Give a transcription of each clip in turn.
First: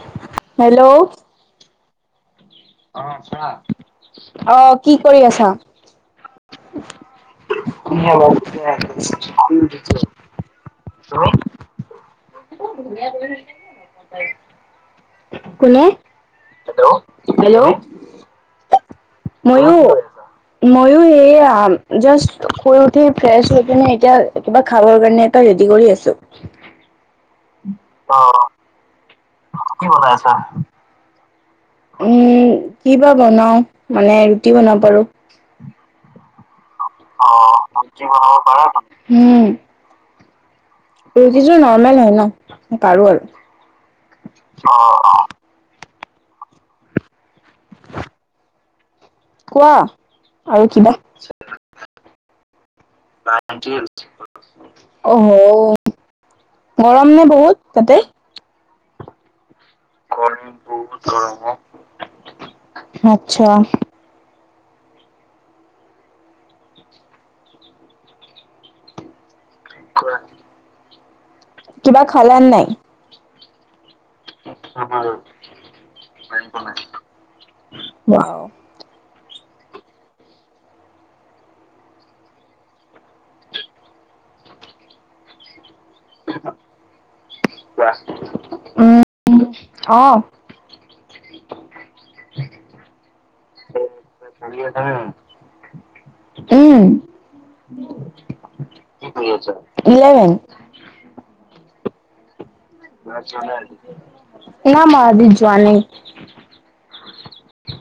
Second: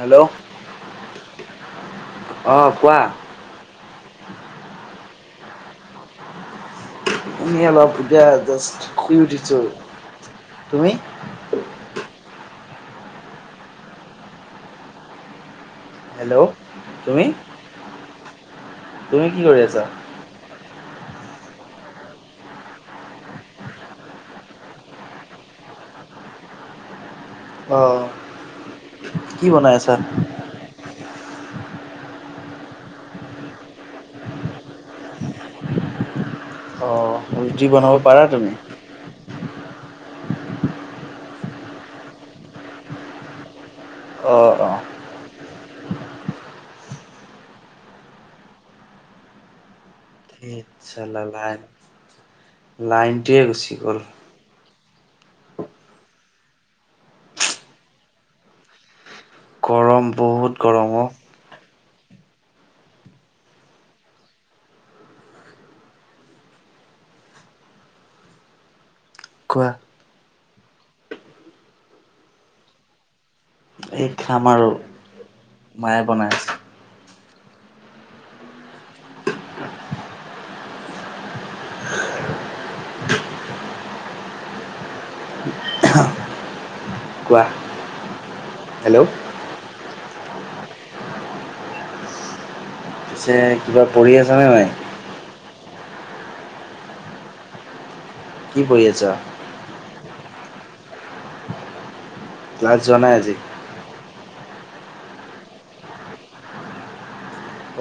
Hello hello. অ' কোৱা। অ' কি কৰি আছা? তুমি অলপ এতিয়া জাষ্ট শুই উঠিছোঁ তুমি [unintelligible] কোনে? হেল্ল' তুমি হেল্ল' তুমি কি কৰি মইও। আছা ময়ো এয়া জাষ্ট শুই উঠি ফ্ৰেছ হৈ কিনে এতিয়া কিবা খাবৰ কাৰণে ৰেডি কৰি আছোঁ। অ', অ অ'। বনাই কি আছা বনাইছা? উম, কি বা বনাও মানে ৰুটি বনাব পাৰো। অ অ' ৰুটি বনাব পাৰা? উম। ৰুটিযোৰ নৰ্মেল হয় ন, পাৰো আৰু। অ। [inaudible] কোৱা আৰু কিবা? লেলাই। গ'ল অহ গৰম নে বহুত তাতে? গৰম বহুত গৰম অ', আচ্ছা। কোৱা? কিবা খালানে নাই? এই খাম আৰু মায়ে বনাই আছে। ৱাও। অহ। কোৱা? হেল্ল' ও' অ'। পিছে কিবা পঢ়ি আছ পঢ়ি আছা হয় নে নহয়? উম। কি পঢ়ি আছা? ইলেভেন। ক্লাছ যোৱা নাই আজি না মই আজি যোৱা নাই।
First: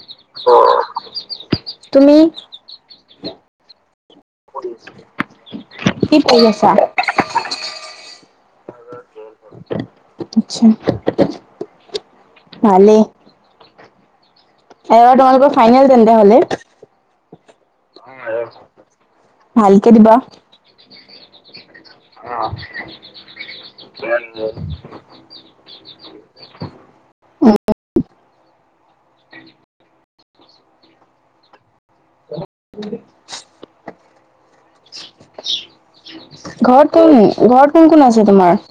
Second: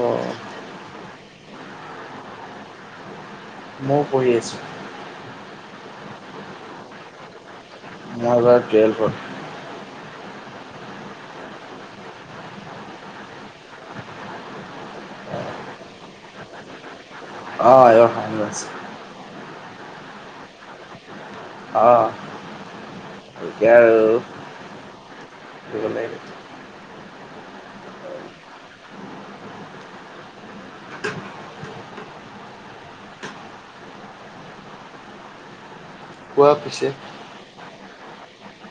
অ চ, তুমি? ময়ো পঢ়ি পঢ়ি আছোঁ, কি পঢ়ি আছা? মই এইবাৰ টুৱেলভত। আচ্ছা ভালেই। এই তোমালোকৰ ফাইনেল তেন্তে হ'লে। অ এইবাৰ ফাইনেল আছে [unintelligible] ভালকে দিবা। অ [unintelligible] গলেই নেকি? [unintelligible] কোৱা পিছে ঘৰত কোন, ঘৰত কোন কোন আছে তোমাৰ?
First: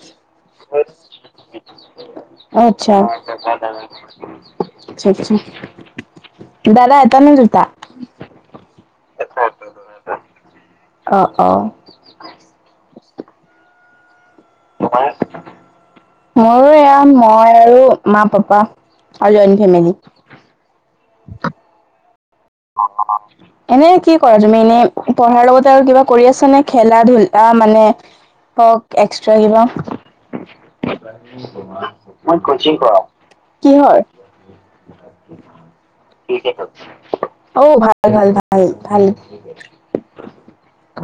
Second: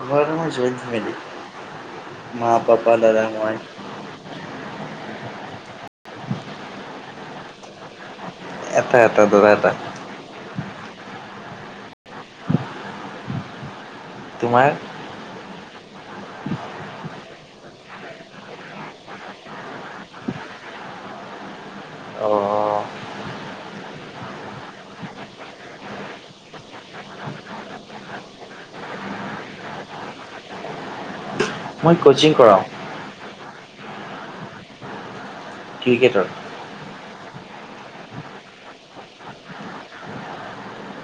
ঘৰত আমাৰ জইণ্ট ফেমেলী, মা, অ' আচ্ছা। পাপা, দাদা আচ্ছা আচ্ছা মই। [unintelligible] দাদা এটা নে দুটা? এটা এটা দাদা এটা। অ', অ'। তোমাৰ? তোমাৰ? মোৰো এয়া মই আৰু মা, পাপা আৰু জইণ্ট ফেমিলি। অ'। [unintelligible] এনে কি কৰা তুমি? এনেই পঢ়াৰ লগতে আৰু কিবা কৰি আছ নে? খেলা ধূলা মানে হওক, এক্সট্ৰা কিবা? মই কচিং কৰাও, কিহৰ? ক্ৰিকেটৰ। ক্ৰিকেটৰ। অও, ভাল ভাল ভাল ভাল,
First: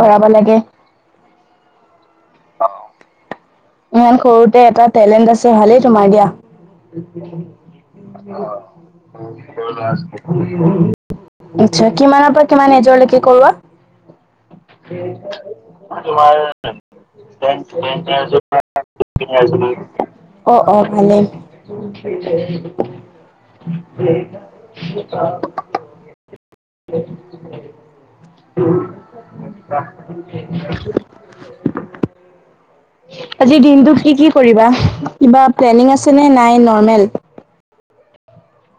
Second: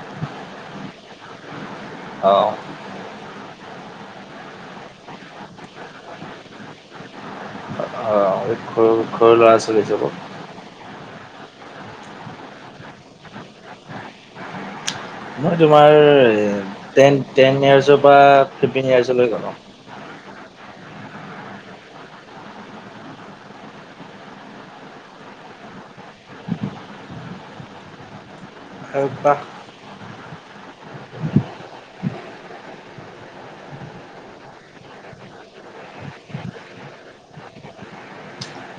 কৰাব লাগে। অ। অ' সৰুতে এটা টেলেণ্ট আছে, ভালেই তোমাৰ দিয়া। অ', [unintelligible] সৰু সৰু ল'ৰা আতছা, ছোৱালী চবক। কিমানৰ পৰা কিমান, এজৰলৈকে কৰোৱা? মই তোমাৰ, টেন-টেন, ইয়াৰ্চৰ পৰা ফিফটিন ইয়াৰ্চলৈ কৰো। অ', অ', ভালেই। [unintelligible] [unintelligible] আৰু কোৱা? [unintelligible] আজিৰ দিনটো কি কি কৰিবা? কিবা প্লেনিং আছে নে, নাই নৰ্মেল।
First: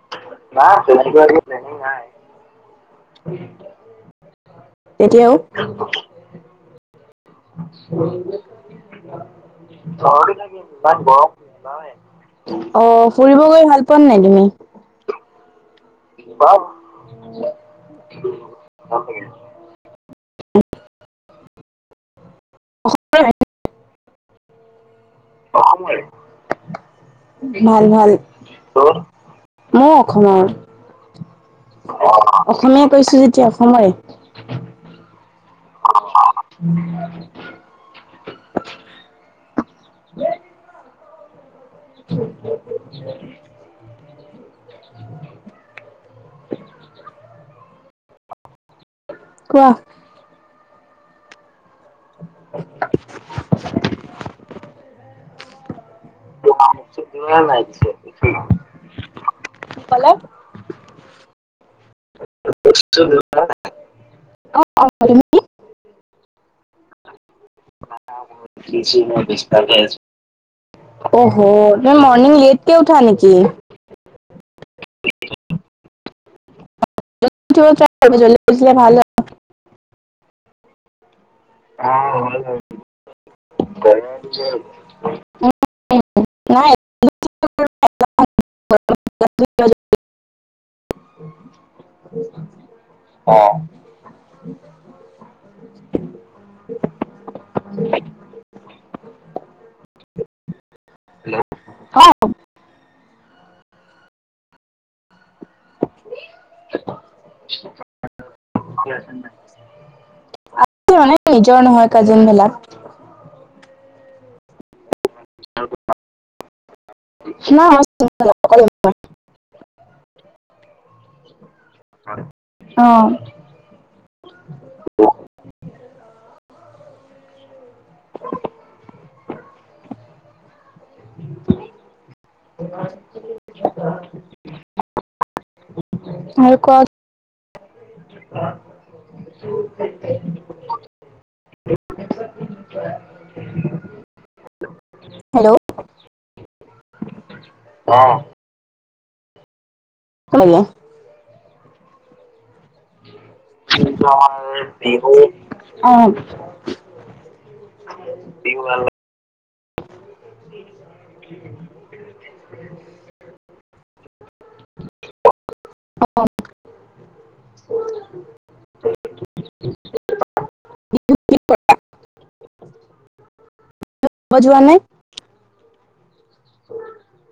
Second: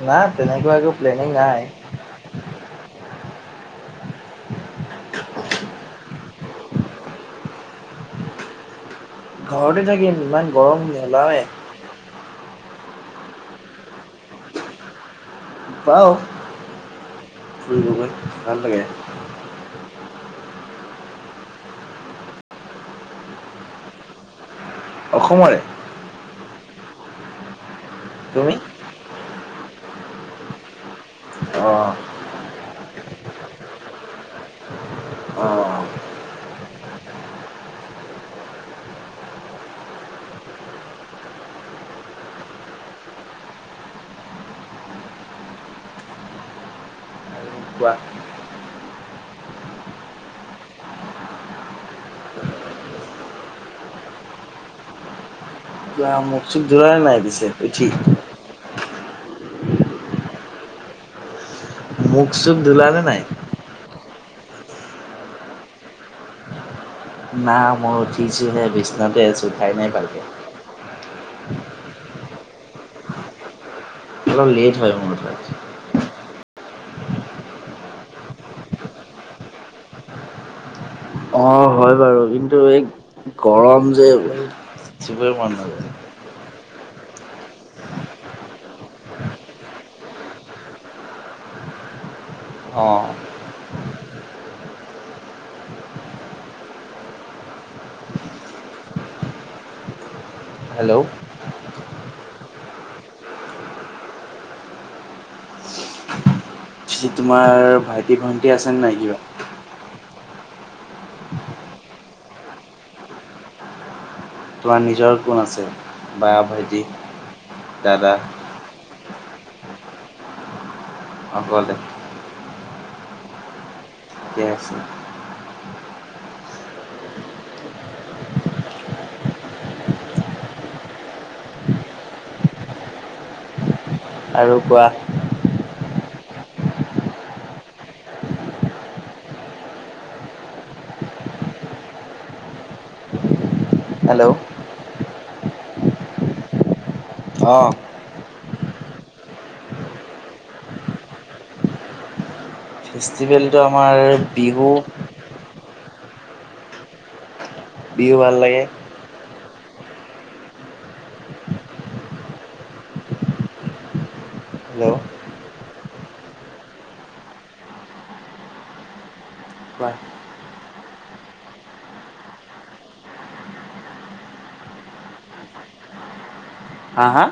নাই, তেনেকুৱা একো প্লেনিং নাই। [unintelligible] এতিয়াও। [unintelligible] অ', ঘৰতে থাকিম ইমান গৰম নোলাওৱে। ফুৰিব গৈ ভাল পোৱা নাই তুমি? যাওঁ ফুৰিব গৈ ভাল লাগে। [unintelligible] [unintelligible] [unintelligible] অসমৰে। ভাল-ভাল। তুমি। মইও অসমৰ। অ'। অসমীয়া, কৈছোঁ যেতিয়া অসমৰে। অ'। [unintelligible] আৰু কোৱা কোৱা। [unintelligible] কিবা মুখ চুখ ধুলানে নাই পিছে [unintelligible] উঠি কি কলে? মুখ চুখ ধুলানে নাই? [unintelligible] না উঠিছোহে, বিচনাতে আছো, উঠাই নাই ভালকে। অহ', তুমি মানে লেটকে উঠা নেকি? অলপ লেট হয়, মোৰ উঠা। [unintelligible] অ', হয় বাৰু। কিন্তু এই গৰম যে, উঠিবই মন নযায়। নাই [unintelligible] অ'। অ'। হেল্ল'। হেল্ল' অ'। [unintelligible] পিছে তোমাৰ ভাইটি ভণ্টি আছেনে নাই, কিবা? [unintelligible] নিজৰ নহয় কাজেন বিলা। তোমাৰ নিজৰ কোন আছে বা ভাইটি না দাদা অকলে ম [unintelligible] অ' ঠিকে আছে। [unintelligible] আৰু কোৱা? আৰু কোৱা? উ [unintelligible] হেল্ল' হেল্ল' অ' অঁ হেল্ল ' ফেষ্টিভেলটো আমাৰ বিহু। অ বিহু ভাল লাগে [unintelligible] [unintelligible] হেল্ল' কোৱা বজোৱা নাই। হয়। হা হা।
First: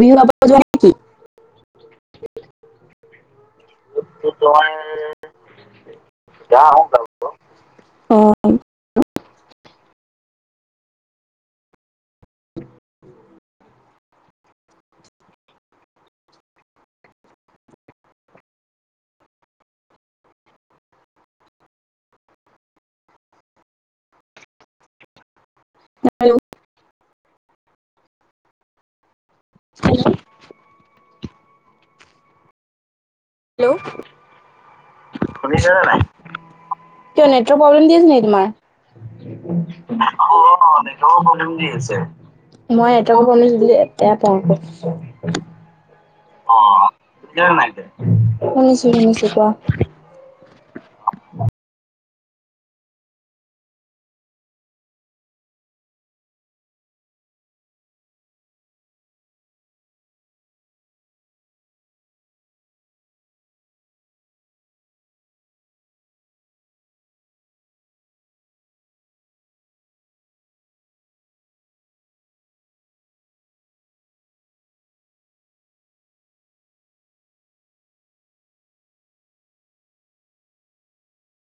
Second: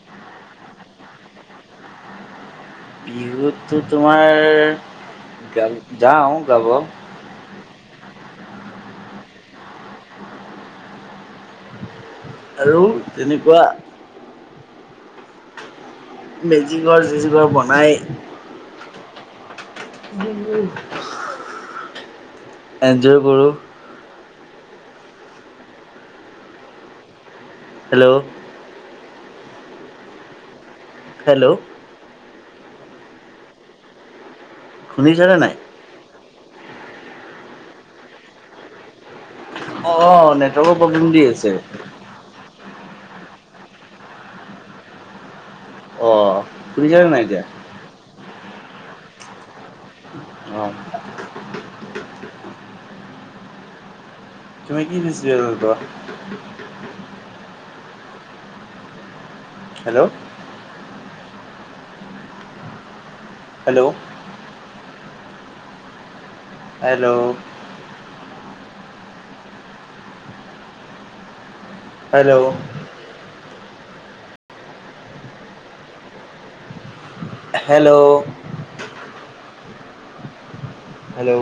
বিহু গাব যোৱা নাই নেকি? বিহুত টো তোমাৰ গা যাওঁ গাব। অ' হেল্লো তেনেকুৱা। মেজিগৰ চেজি ঘৰ বনাই। [unintelligible] এনজয় কৰোঁ। হেল্ল' [unintelligible] হেল্ল' হেল্ল' শুনিছানে নাই, কিয় নেটৱৰ্ক প্ৰব্লেম দি আছে নি তোমাৰ? অ' অ' নেটৱৰ্কৰ প্ৰব্লেম দি আছে। মই নেটৱৰ্কৰ প্ৰব্লেম দিলে বেয়া পাওঁ আক। অঁ শুনিছানে নাই এতিয়া শুনিছোঁ শুনিছোঁ কোৱা। আহ' তুমি কি ভেজিটেবুল ভাল পোৱা? Hello hello hello hello hello hello